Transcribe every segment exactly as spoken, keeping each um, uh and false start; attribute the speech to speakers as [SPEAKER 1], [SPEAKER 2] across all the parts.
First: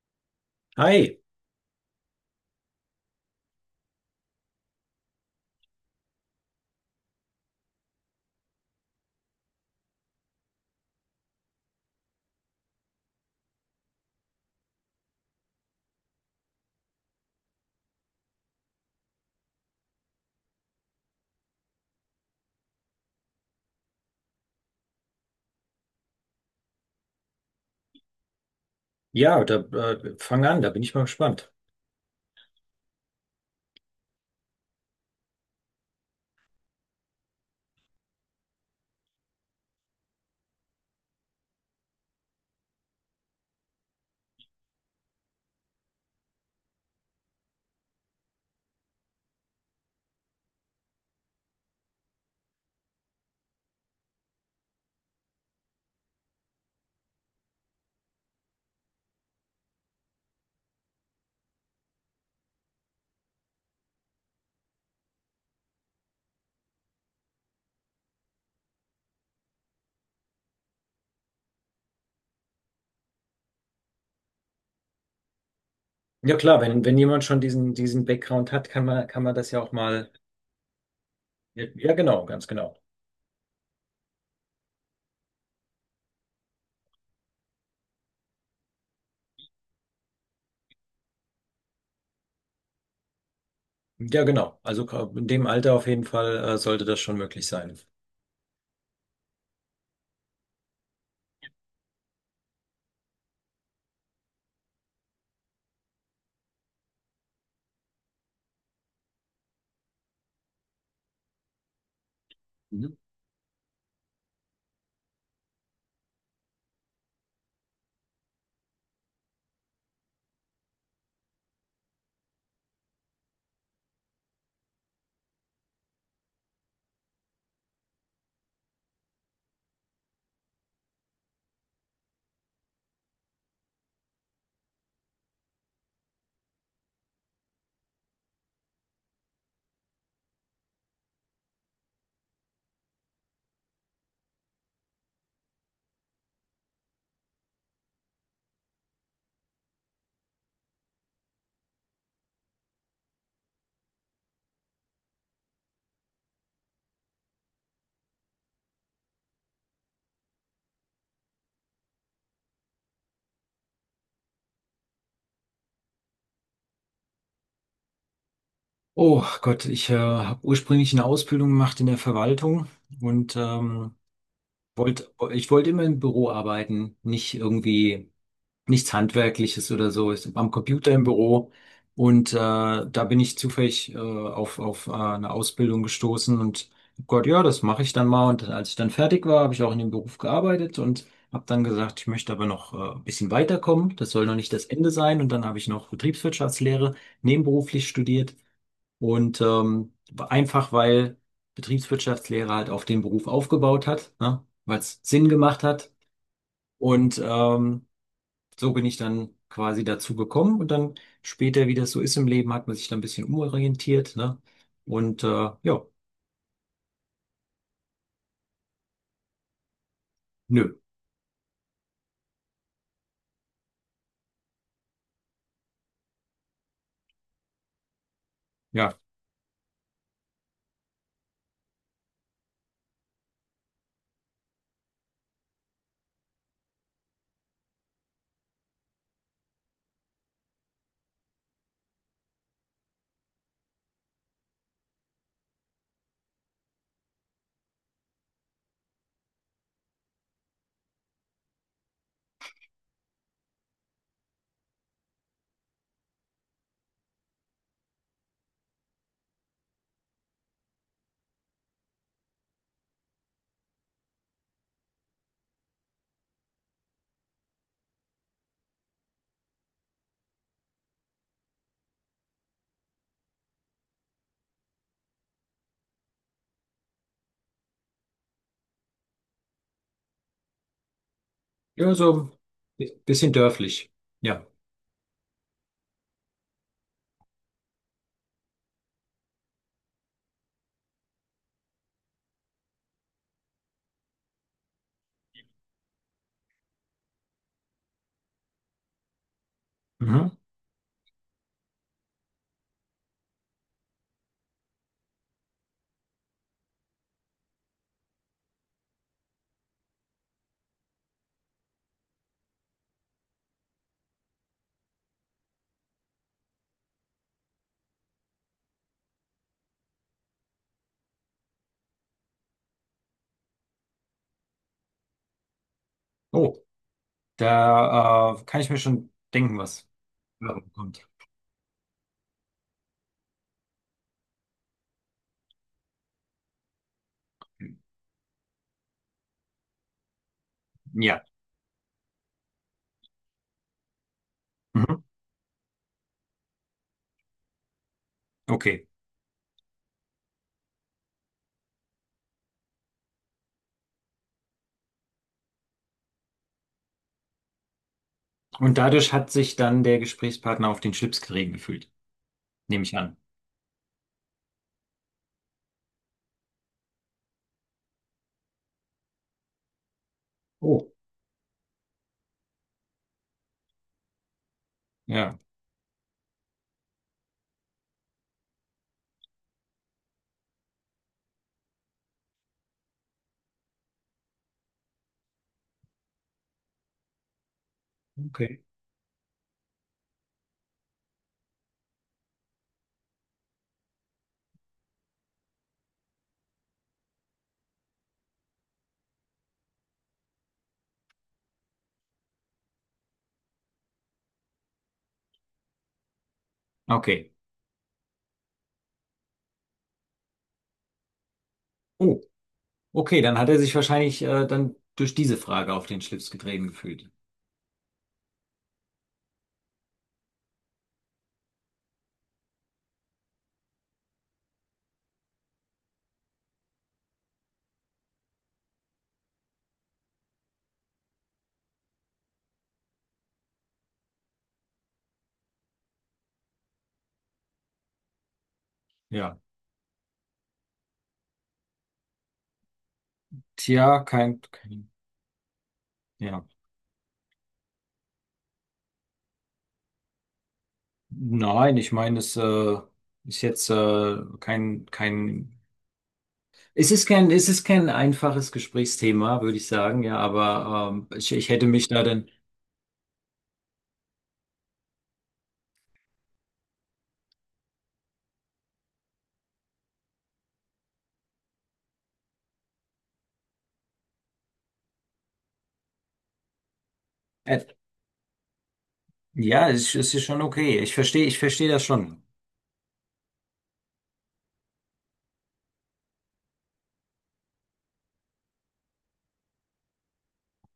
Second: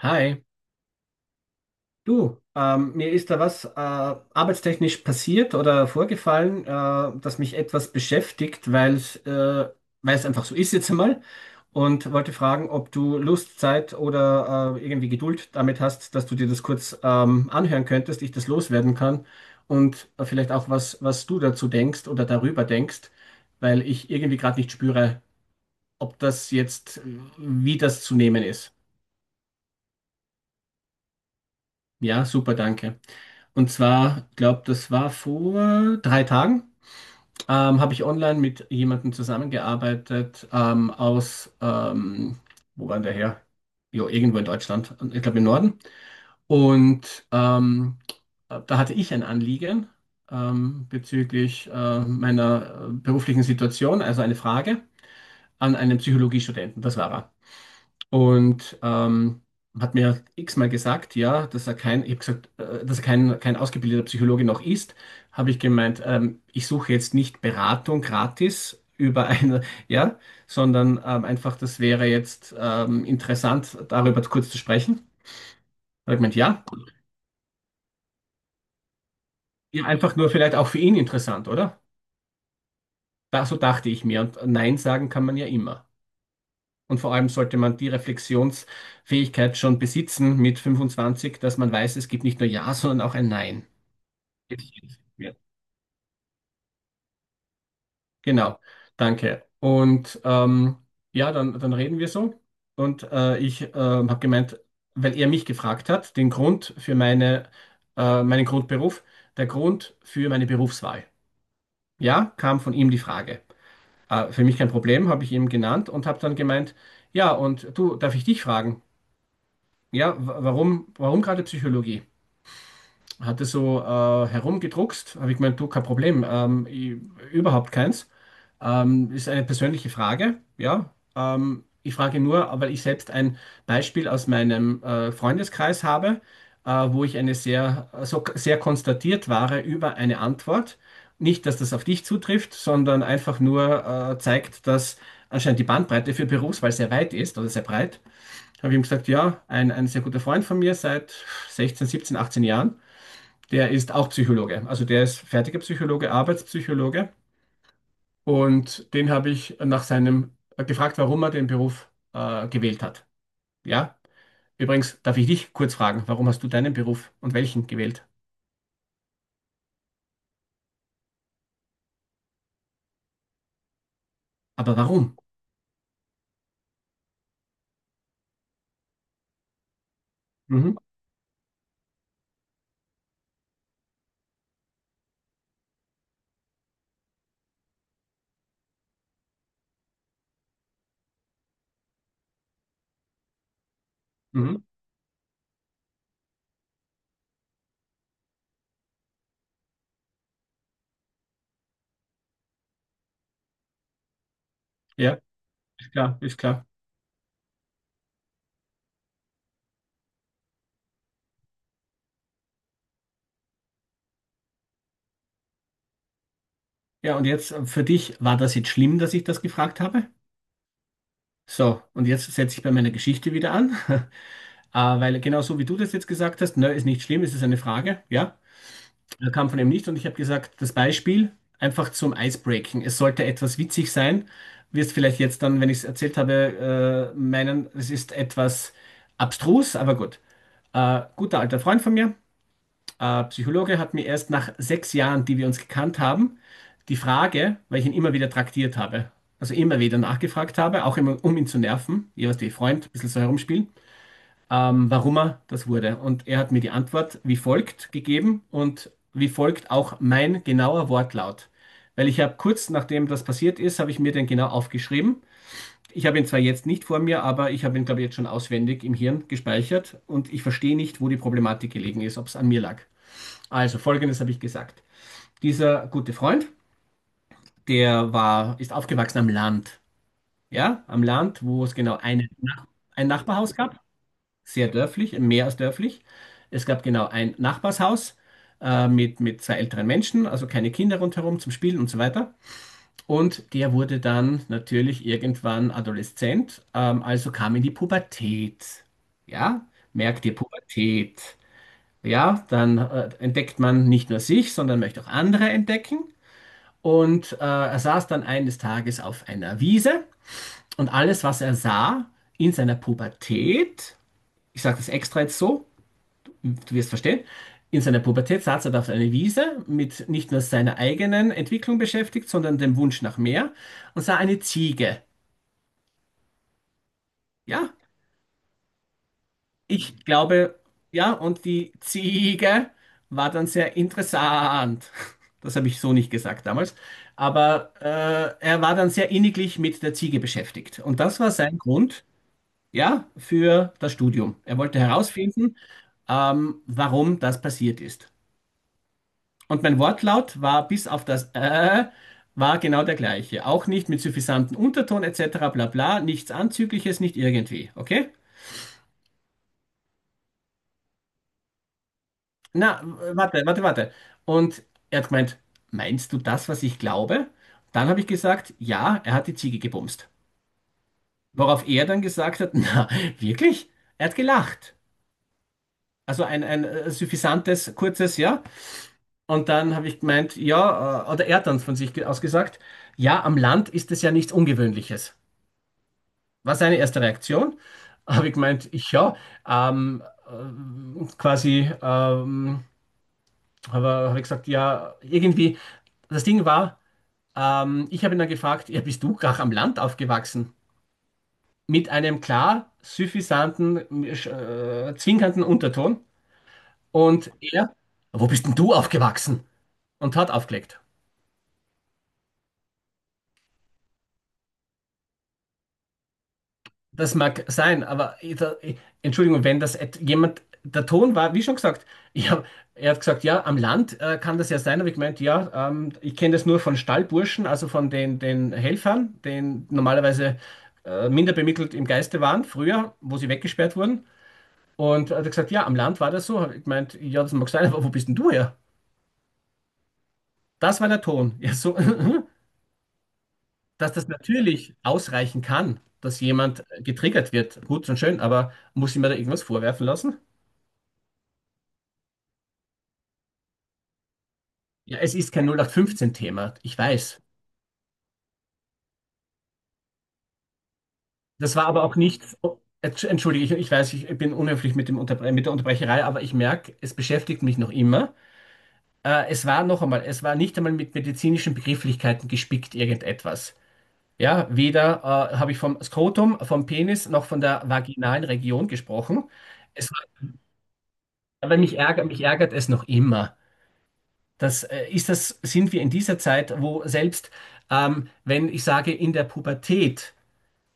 [SPEAKER 1] Hi,
[SPEAKER 2] Hi,
[SPEAKER 1] du, ähm, mir ist da was äh, arbeitstechnisch passiert oder vorgefallen, äh, das mich etwas beschäftigt, weil es äh, weil es einfach so ist jetzt einmal, und wollte fragen, ob du Lust, Zeit oder äh, irgendwie Geduld damit hast, dass du dir das kurz ähm, anhören könntest, ich das loswerden kann und äh, vielleicht auch was, was du dazu denkst oder darüber denkst, weil ich irgendwie gerade nicht spüre, ob das jetzt, äh, wie das zu nehmen ist.
[SPEAKER 2] ja, da äh, fang an, da bin ich mal gespannt.
[SPEAKER 1] Ja, super, danke. Und zwar, glaube, das war vor drei Tagen, ähm, habe ich online mit jemandem zusammengearbeitet ähm, aus, ähm, wo war der her? Jo, irgendwo in Deutschland, ich glaube im Norden. Und ähm, da hatte ich ein Anliegen ähm, bezüglich äh, meiner äh, beruflichen Situation, also eine Frage an einen Psychologiestudenten, das war er. Und ähm, hat mir x-mal gesagt, ja, dass er kein, ich habe gesagt, äh, dass er kein, kein ausgebildeter Psychologe noch ist, habe ich gemeint, ähm, ich suche jetzt nicht Beratung gratis über eine, ja, sondern ähm, einfach, das wäre jetzt ähm, interessant, darüber kurz zu sprechen. Hat er
[SPEAKER 2] Ja
[SPEAKER 1] gemeint,
[SPEAKER 2] klar,
[SPEAKER 1] ja,
[SPEAKER 2] wenn, wenn jemand schon diesen, diesen Background hat, kann man, kann man das ja auch
[SPEAKER 1] ja,
[SPEAKER 2] mal.
[SPEAKER 1] einfach nur vielleicht auch für ihn interessant,
[SPEAKER 2] Ja,
[SPEAKER 1] oder?
[SPEAKER 2] ja, genau, ganz genau.
[SPEAKER 1] Da, so dachte ich mir. Und Nein sagen kann man ja immer. Und vor allem sollte man die Reflexionsfähigkeit schon besitzen mit fünfundzwanzig, dass man weiß, es gibt nicht nur Ja, sondern auch ein Nein.
[SPEAKER 2] Ja, genau. Also
[SPEAKER 1] Gezielt
[SPEAKER 2] in
[SPEAKER 1] wird.
[SPEAKER 2] dem Alter auf jeden Fall äh, sollte das schon möglich sein.
[SPEAKER 1] Genau, danke. Und ähm, ja, dann, dann reden wir so. Und äh, ich ähm, habe gemeint, weil er mich gefragt hat, den Grund für meine, äh, meinen Grundberuf, der Grund für meine Berufswahl. Ja, kam von ihm
[SPEAKER 2] Mhm.
[SPEAKER 1] die Frage. Äh, für mich kein Problem, habe ich ihm genannt und habe dann gemeint, ja, und du, darf ich dich fragen? Ja, wa- warum, warum gerade Psychologie? Hat er so äh, herumgedruckst, habe ich gemeint, du, kein Problem, ähm, ich, überhaupt keins. Ähm, ist eine persönliche Frage, ja. Ähm, ich frage nur, weil ich selbst ein Beispiel aus meinem äh, Freundeskreis habe, äh, wo ich eine sehr, so sehr konstatiert war über eine Antwort. Nicht, dass das auf dich zutrifft, sondern einfach nur äh, zeigt, dass anscheinend die Bandbreite für Berufswahl sehr weit ist oder sehr breit. Habe ich ihm gesagt, ja, ein, ein sehr guter Freund von mir seit sechzehn, siebzehn, achtzehn Jahren, der ist auch Psychologe. Also der ist fertiger Psychologe, Arbeitspsychologe. Und den habe ich nach seinem äh, gefragt, warum er den Beruf äh, gewählt hat. Ja, übrigens darf ich dich kurz fragen, warum hast du deinen Beruf und welchen gewählt?
[SPEAKER 2] Oh Gott, ich äh, habe ursprünglich eine Ausbildung gemacht in der Verwaltung und ähm,
[SPEAKER 1] Aber
[SPEAKER 2] wollt,
[SPEAKER 1] warum?
[SPEAKER 2] ich wollte immer im Büro arbeiten, nicht irgendwie nichts Handwerkliches oder so, ist am
[SPEAKER 1] Mhm.
[SPEAKER 2] Computer im Büro. Und äh, da bin ich zufällig äh, auf, auf äh, eine Ausbildung gestoßen und hab Gott, ja, das mache ich dann mal. Und als ich dann fertig war, habe ich auch in dem Beruf gearbeitet und habe dann gesagt, ich möchte aber noch äh, ein bisschen weiterkommen. Das soll noch nicht
[SPEAKER 1] Mhm.
[SPEAKER 2] das Ende sein. Und dann habe ich noch Betriebswirtschaftslehre nebenberuflich studiert. Und ähm, einfach weil Betriebswirtschaftslehre halt auf den Beruf aufgebaut hat, ne? Weil es
[SPEAKER 1] Ja,
[SPEAKER 2] Sinn gemacht
[SPEAKER 1] ist
[SPEAKER 2] hat.
[SPEAKER 1] klar, ist klar.
[SPEAKER 2] Und ähm, so bin ich dann quasi dazu gekommen und dann später, wie das so ist im Leben, hat man sich dann ein bisschen umorientiert, ne? Und äh, ja,
[SPEAKER 1] Ja, und jetzt äh, für dich, war das jetzt schlimm, dass ich das gefragt habe?
[SPEAKER 2] nö,
[SPEAKER 1] So, und jetzt setze ich bei meiner Geschichte wieder an, äh, weil genau so wie du das jetzt gesagt hast, ne, ist nicht schlimm, es ist eine Frage, ja.
[SPEAKER 2] ja,
[SPEAKER 1] Er kam von ihm nicht und ich habe gesagt, das Beispiel einfach zum Icebreaking. Es sollte etwas witzig sein. Wirst vielleicht jetzt dann, wenn ich es erzählt habe, äh, meinen, es ist etwas abstrus, aber gut. Äh, guter alter Freund von mir, äh, Psychologe, hat mir erst nach sechs Jahren, die wir uns gekannt haben, die Frage, weil ich ihn immer wieder traktiert habe, also immer wieder nachgefragt habe, auch immer, um ihn zu nerven, jeweils die Freund, ein bisschen so herumspielen, ähm, warum er das wurde. Und er hat mir die Antwort wie folgt gegeben und wie folgt auch mein genauer Wortlaut. Weil ich habe kurz nachdem das passiert ist, habe ich mir den genau aufgeschrieben. Ich habe ihn zwar jetzt nicht vor mir, aber ich habe ihn, glaube ich, jetzt schon auswendig im Hirn gespeichert und ich verstehe nicht, wo die Problematik gelegen ist, ob es an mir lag. Also, Folgendes habe ich gesagt. Dieser gute Freund, der war, ist aufgewachsen am Land. Ja, am Land, wo es
[SPEAKER 2] ja,
[SPEAKER 1] genau eine,
[SPEAKER 2] so bi-
[SPEAKER 1] ein
[SPEAKER 2] bisschen
[SPEAKER 1] Nachbarhaus gab.
[SPEAKER 2] dörflich, ja.
[SPEAKER 1] Sehr dörflich, mehr als dörflich. Es gab genau ein Nachbarshaus äh, mit, mit zwei älteren Menschen, also keine Kinder rundherum zum Spielen und so weiter. Und der wurde dann natürlich irgendwann adoleszent, ähm, also kam in die Pubertät. Ja, merkt ihr
[SPEAKER 2] Mhm.
[SPEAKER 1] Pubertät. Ja, dann äh, entdeckt man nicht nur sich, sondern möchte auch andere entdecken. Und äh, er saß dann eines Tages auf einer Wiese und alles, was er sah in seiner Pubertät, ich sage das extra jetzt so, du wirst verstehen, in seiner Pubertät saß er da auf einer Wiese mit nicht nur seiner eigenen Entwicklung beschäftigt, sondern dem Wunsch nach mehr, und sah eine Ziege.
[SPEAKER 2] Oh,
[SPEAKER 1] Ja,
[SPEAKER 2] da äh, kann ich mir schon denken, was
[SPEAKER 1] ich glaube,
[SPEAKER 2] da kommt.
[SPEAKER 1] ja, und die Ziege war dann sehr interessant. Das habe ich so nicht gesagt damals. Aber äh, er war dann sehr inniglich mit der Ziege beschäftigt. Und das
[SPEAKER 2] Ja,
[SPEAKER 1] war sein Grund, ja, für das Studium. Er wollte
[SPEAKER 2] mhm.
[SPEAKER 1] herausfinden, ähm, warum das passiert ist.
[SPEAKER 2] Okay.
[SPEAKER 1] Und mein Wortlaut war bis auf das äh, war genau der gleiche. Auch nicht mit suffisantem Unterton et cetera bla bla, nichts Anzügliches, nicht irgendwie. Okay?
[SPEAKER 2] Und dadurch hat sich dann der Gesprächspartner auf den Schlips gerieben gefühlt,
[SPEAKER 1] Na,
[SPEAKER 2] nehme ich an.
[SPEAKER 1] warte, warte, warte. Und er hat gemeint, meinst du das, was ich glaube? Dann habe ich gesagt, ja, er hat die Ziege gebumst.
[SPEAKER 2] Oh,
[SPEAKER 1] Worauf er dann gesagt hat, na, wirklich? Er hat gelacht.
[SPEAKER 2] ja,
[SPEAKER 1] Also ein, ein äh, suffisantes, kurzes Ja. Und dann habe ich gemeint, ja, äh, oder er hat dann von sich ge- aus gesagt, ja, am Land ist es ja nichts Ungewöhnliches. War seine erste Reaktion. Habe ich
[SPEAKER 2] okay.
[SPEAKER 1] gemeint, ich ja. Ähm, äh, quasi ähm, habe hab ich gesagt, ja, irgendwie. Das Ding war, ähm, ich habe ihn dann gefragt, ja, bist du gar am Land aufgewachsen? Mit einem klar suffisanten, äh, zwinkernden Unterton. Und
[SPEAKER 2] Okay.
[SPEAKER 1] er, wo bist denn du aufgewachsen? Und hat aufgelegt.
[SPEAKER 2] Oh, okay, dann hat er sich wahrscheinlich äh, dann durch diese Frage auf den Schlips getreten gefühlt.
[SPEAKER 1] Das mag sein, aber ich- da- ich- Entschuldigung, wenn das et- jemand, der Ton war, wie schon gesagt, ich hab, er hat gesagt, ja, am Land äh, kann das ja sein, aber ich meint, ja, ähm, ich kenne das nur von Stallburschen, also von den, den Helfern, den normalerweise äh, minder bemittelt im Geiste waren, früher, wo sie weggesperrt wurden. Und er hat gesagt, ja, am Land war das so. Hab Ich meint, ja, das mag sein, aber wo bist denn du her?
[SPEAKER 2] Ja.
[SPEAKER 1] Das war der Ton. Ja, so, dass
[SPEAKER 2] Tja,
[SPEAKER 1] das
[SPEAKER 2] kein,
[SPEAKER 1] natürlich
[SPEAKER 2] kein,
[SPEAKER 1] ausreichen kann, dass
[SPEAKER 2] ja.
[SPEAKER 1] jemand äh, getriggert wird, gut und schön, aber muss ich mir da irgendwas vorwerfen lassen?
[SPEAKER 2] Nein, ich meine, es äh, ist jetzt äh, kein,
[SPEAKER 1] Ja, es ist kein
[SPEAKER 2] kein,
[SPEAKER 1] null acht fünfzehn-Thema, ich
[SPEAKER 2] es ist
[SPEAKER 1] weiß.
[SPEAKER 2] kein, es ist kein einfaches Gesprächsthema, würde ich sagen, ja, aber ähm, ich, ich
[SPEAKER 1] Das
[SPEAKER 2] hätte
[SPEAKER 1] war aber
[SPEAKER 2] mich
[SPEAKER 1] auch
[SPEAKER 2] da dann,
[SPEAKER 1] nichts. Oh, Entsch- entschuldige, ich, ich weiß, ich bin unhöflich mit dem Unterbre mit der Unterbrecherei, aber ich merke, es beschäftigt mich noch immer. Äh, es war noch einmal, es war nicht einmal mit medizinischen Begrifflichkeiten gespickt, irgendetwas. Ja, weder äh, habe ich vom Skrotum, vom Penis noch von
[SPEAKER 2] äh,
[SPEAKER 1] der vaginalen Region gesprochen.
[SPEAKER 2] ja,
[SPEAKER 1] Es
[SPEAKER 2] es,
[SPEAKER 1] war,
[SPEAKER 2] es ist schon okay. Ich verstehe, ich
[SPEAKER 1] aber
[SPEAKER 2] verstehe
[SPEAKER 1] mich
[SPEAKER 2] das
[SPEAKER 1] ärgert, mich
[SPEAKER 2] schon.
[SPEAKER 1] ärgert es noch immer. Das, äh, ist das, sind wir in dieser Zeit, wo selbst ähm, wenn ich sage in der Pubertät,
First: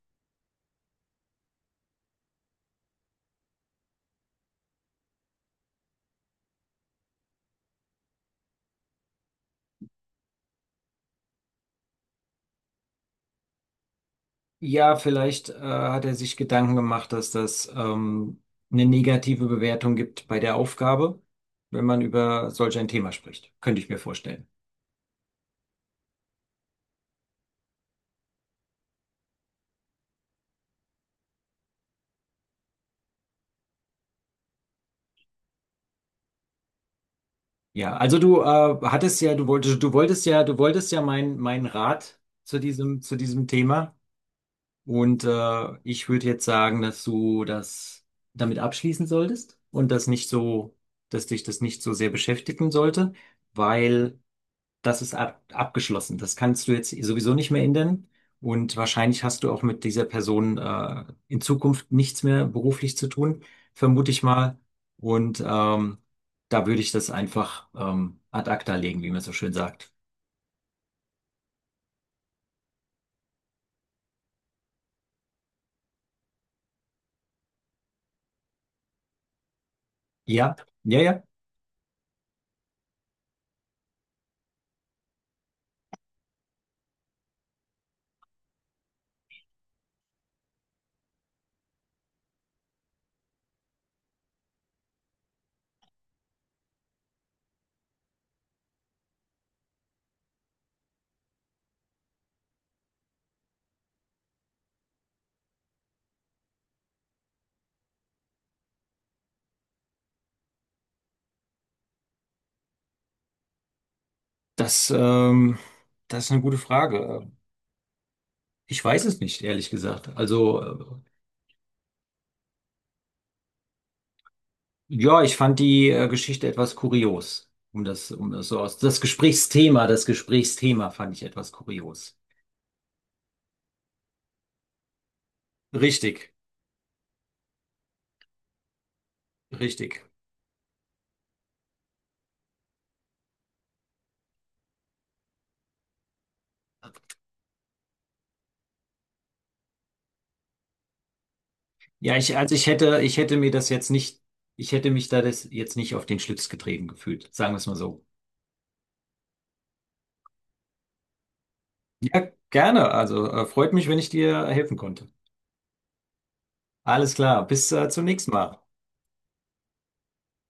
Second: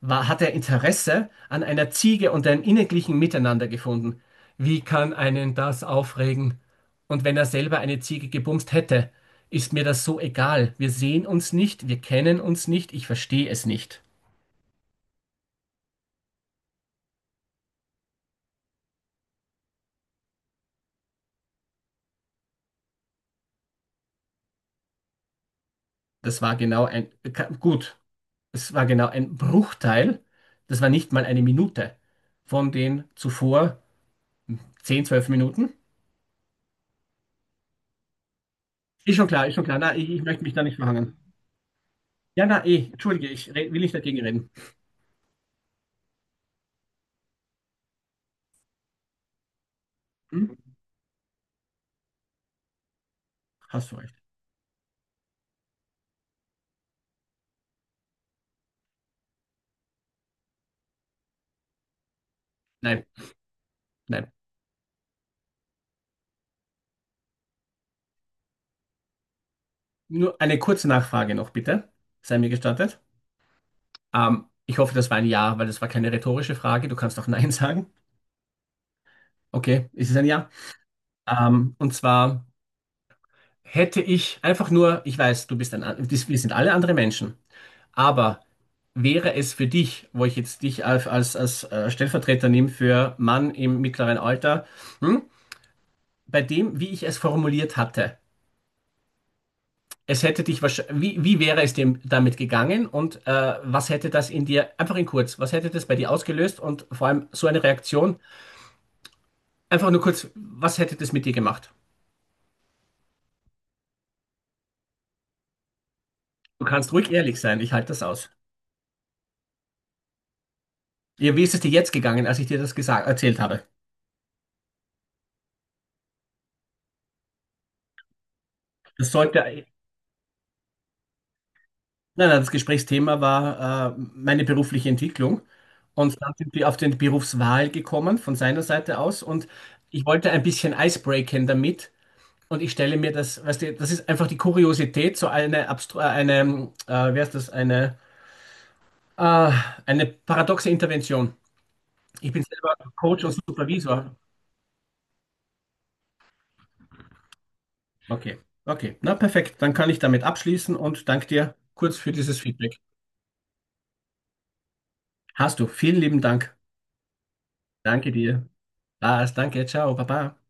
[SPEAKER 1] war, hat er Interesse an einer Ziege und einem inniglichen Miteinander gefunden. Wie kann einen das aufregen? Und wenn er selber eine Ziege gebumst hätte, ist mir das so egal. Wir sehen uns nicht, wir kennen uns nicht, ich verstehe es nicht.
[SPEAKER 2] Ja, vielleicht äh, hat er sich Gedanken gemacht, dass das ähm, eine negative Bewertung gibt bei der Aufgabe, wenn man über solch ein Thema spricht. Könnte ich mir vorstellen.
[SPEAKER 1] Das war genau ein, ka- gut, es war genau ein Bruchteil, das war nicht mal eine Minute von den zuvor zehn zwölf Minuten.
[SPEAKER 2] Ja, also du äh,
[SPEAKER 1] Ist
[SPEAKER 2] hattest
[SPEAKER 1] schon
[SPEAKER 2] ja, du
[SPEAKER 1] klar, ist schon klar.
[SPEAKER 2] wolltest, du
[SPEAKER 1] Na, ich, ich
[SPEAKER 2] wolltest ja,
[SPEAKER 1] möchte mich
[SPEAKER 2] du
[SPEAKER 1] da nicht
[SPEAKER 2] wolltest ja
[SPEAKER 1] verhangen.
[SPEAKER 2] meinen meinen Rat
[SPEAKER 1] Ja,
[SPEAKER 2] zu
[SPEAKER 1] na, eh,
[SPEAKER 2] diesem, zu
[SPEAKER 1] entschuldige,
[SPEAKER 2] diesem
[SPEAKER 1] ich re- will nicht
[SPEAKER 2] Thema.
[SPEAKER 1] dagegen reden.
[SPEAKER 2] Und äh, ich würde jetzt sagen, dass du das damit abschließen solltest und das nicht
[SPEAKER 1] Hm?
[SPEAKER 2] so, dass dich das nicht so sehr beschäftigen sollte,
[SPEAKER 1] Hast du recht.
[SPEAKER 2] weil das ist ab, abgeschlossen. Das kannst du jetzt sowieso nicht mehr ändern. Und wahrscheinlich hast du auch mit dieser Person äh, in Zukunft nichts mehr beruflich
[SPEAKER 1] Nein,
[SPEAKER 2] zu tun, vermute ich
[SPEAKER 1] nein.
[SPEAKER 2] mal. Und ähm, da würde ich das einfach ähm, ad acta legen, wie man so schön sagt.
[SPEAKER 1] Nur eine kurze Nachfrage noch, bitte. Sei mir gestattet. Ähm, ich hoffe, das war ein Ja, weil das war keine rhetorische Frage. Du kannst auch Nein sagen. Okay, ist es ein Ja?
[SPEAKER 2] Ja, ja, ja.
[SPEAKER 1] Ähm, und zwar hätte ich einfach nur, ich weiß, du bist ein, an- dies- wir sind alle andere Menschen, aber wäre es für dich, wo ich jetzt dich als, als, als äh, Stellvertreter nehme für Mann im mittleren Alter, hm, bei dem, wie ich es formuliert hatte, es hätte dich wahrscheinlich, wie, wie wäre es dem damit gegangen und äh, was hätte das in dir, einfach in kurz, was hätte das bei dir ausgelöst und vor allem so eine Reaktion, einfach nur kurz, was hätte das mit dir gemacht?
[SPEAKER 2] Das, ähm, das ist eine gute
[SPEAKER 1] Du kannst ruhig
[SPEAKER 2] Frage.
[SPEAKER 1] ehrlich sein, ich halte das aus.
[SPEAKER 2] Ich weiß es nicht, ehrlich gesagt. Also, äh,
[SPEAKER 1] Ja, wie ist es dir jetzt gegangen, als ich dir das gesagt, erzählt habe?
[SPEAKER 2] ja, ich fand die äh, Geschichte etwas kurios. Um das, um das so aus, das
[SPEAKER 1] Das sollte, nein,
[SPEAKER 2] Gesprächsthema, das Gesprächsthema fand ich etwas kurios.
[SPEAKER 1] nein, das Gesprächsthema war äh, meine berufliche Entwicklung, und
[SPEAKER 2] Richtig,
[SPEAKER 1] dann sind wir auf den Berufswahl gekommen von seiner Seite aus, und
[SPEAKER 2] richtig.
[SPEAKER 1] ich wollte ein bisschen Eis breaken damit. Und ich stelle mir das, weißt du, das ist einfach die Kuriosität, so eine, abstru- äh, eine äh, wer ist das, eine, äh, eine paradoxe Intervention.
[SPEAKER 2] Ja,
[SPEAKER 1] Ich
[SPEAKER 2] ich,
[SPEAKER 1] bin
[SPEAKER 2] also ich
[SPEAKER 1] selber
[SPEAKER 2] hätte, ich
[SPEAKER 1] Coach und
[SPEAKER 2] hätte mir das jetzt
[SPEAKER 1] Supervisor.
[SPEAKER 2] nicht, ich hätte mich da das jetzt nicht auf den Schlips getreten gefühlt, sagen wir es mal so.
[SPEAKER 1] Okay, okay, na perfekt. Dann kann ich damit abschließen und danke dir kurz für
[SPEAKER 2] Ja,
[SPEAKER 1] dieses Feedback.
[SPEAKER 2] gerne. Also äh, freut mich, wenn ich dir helfen konnte.
[SPEAKER 1] Hast du. Vielen lieben Dank.
[SPEAKER 2] Alles klar, bis äh, zum
[SPEAKER 1] Danke
[SPEAKER 2] nächsten
[SPEAKER 1] dir.
[SPEAKER 2] Mal.
[SPEAKER 1] Lars, danke. Ciao, Baba.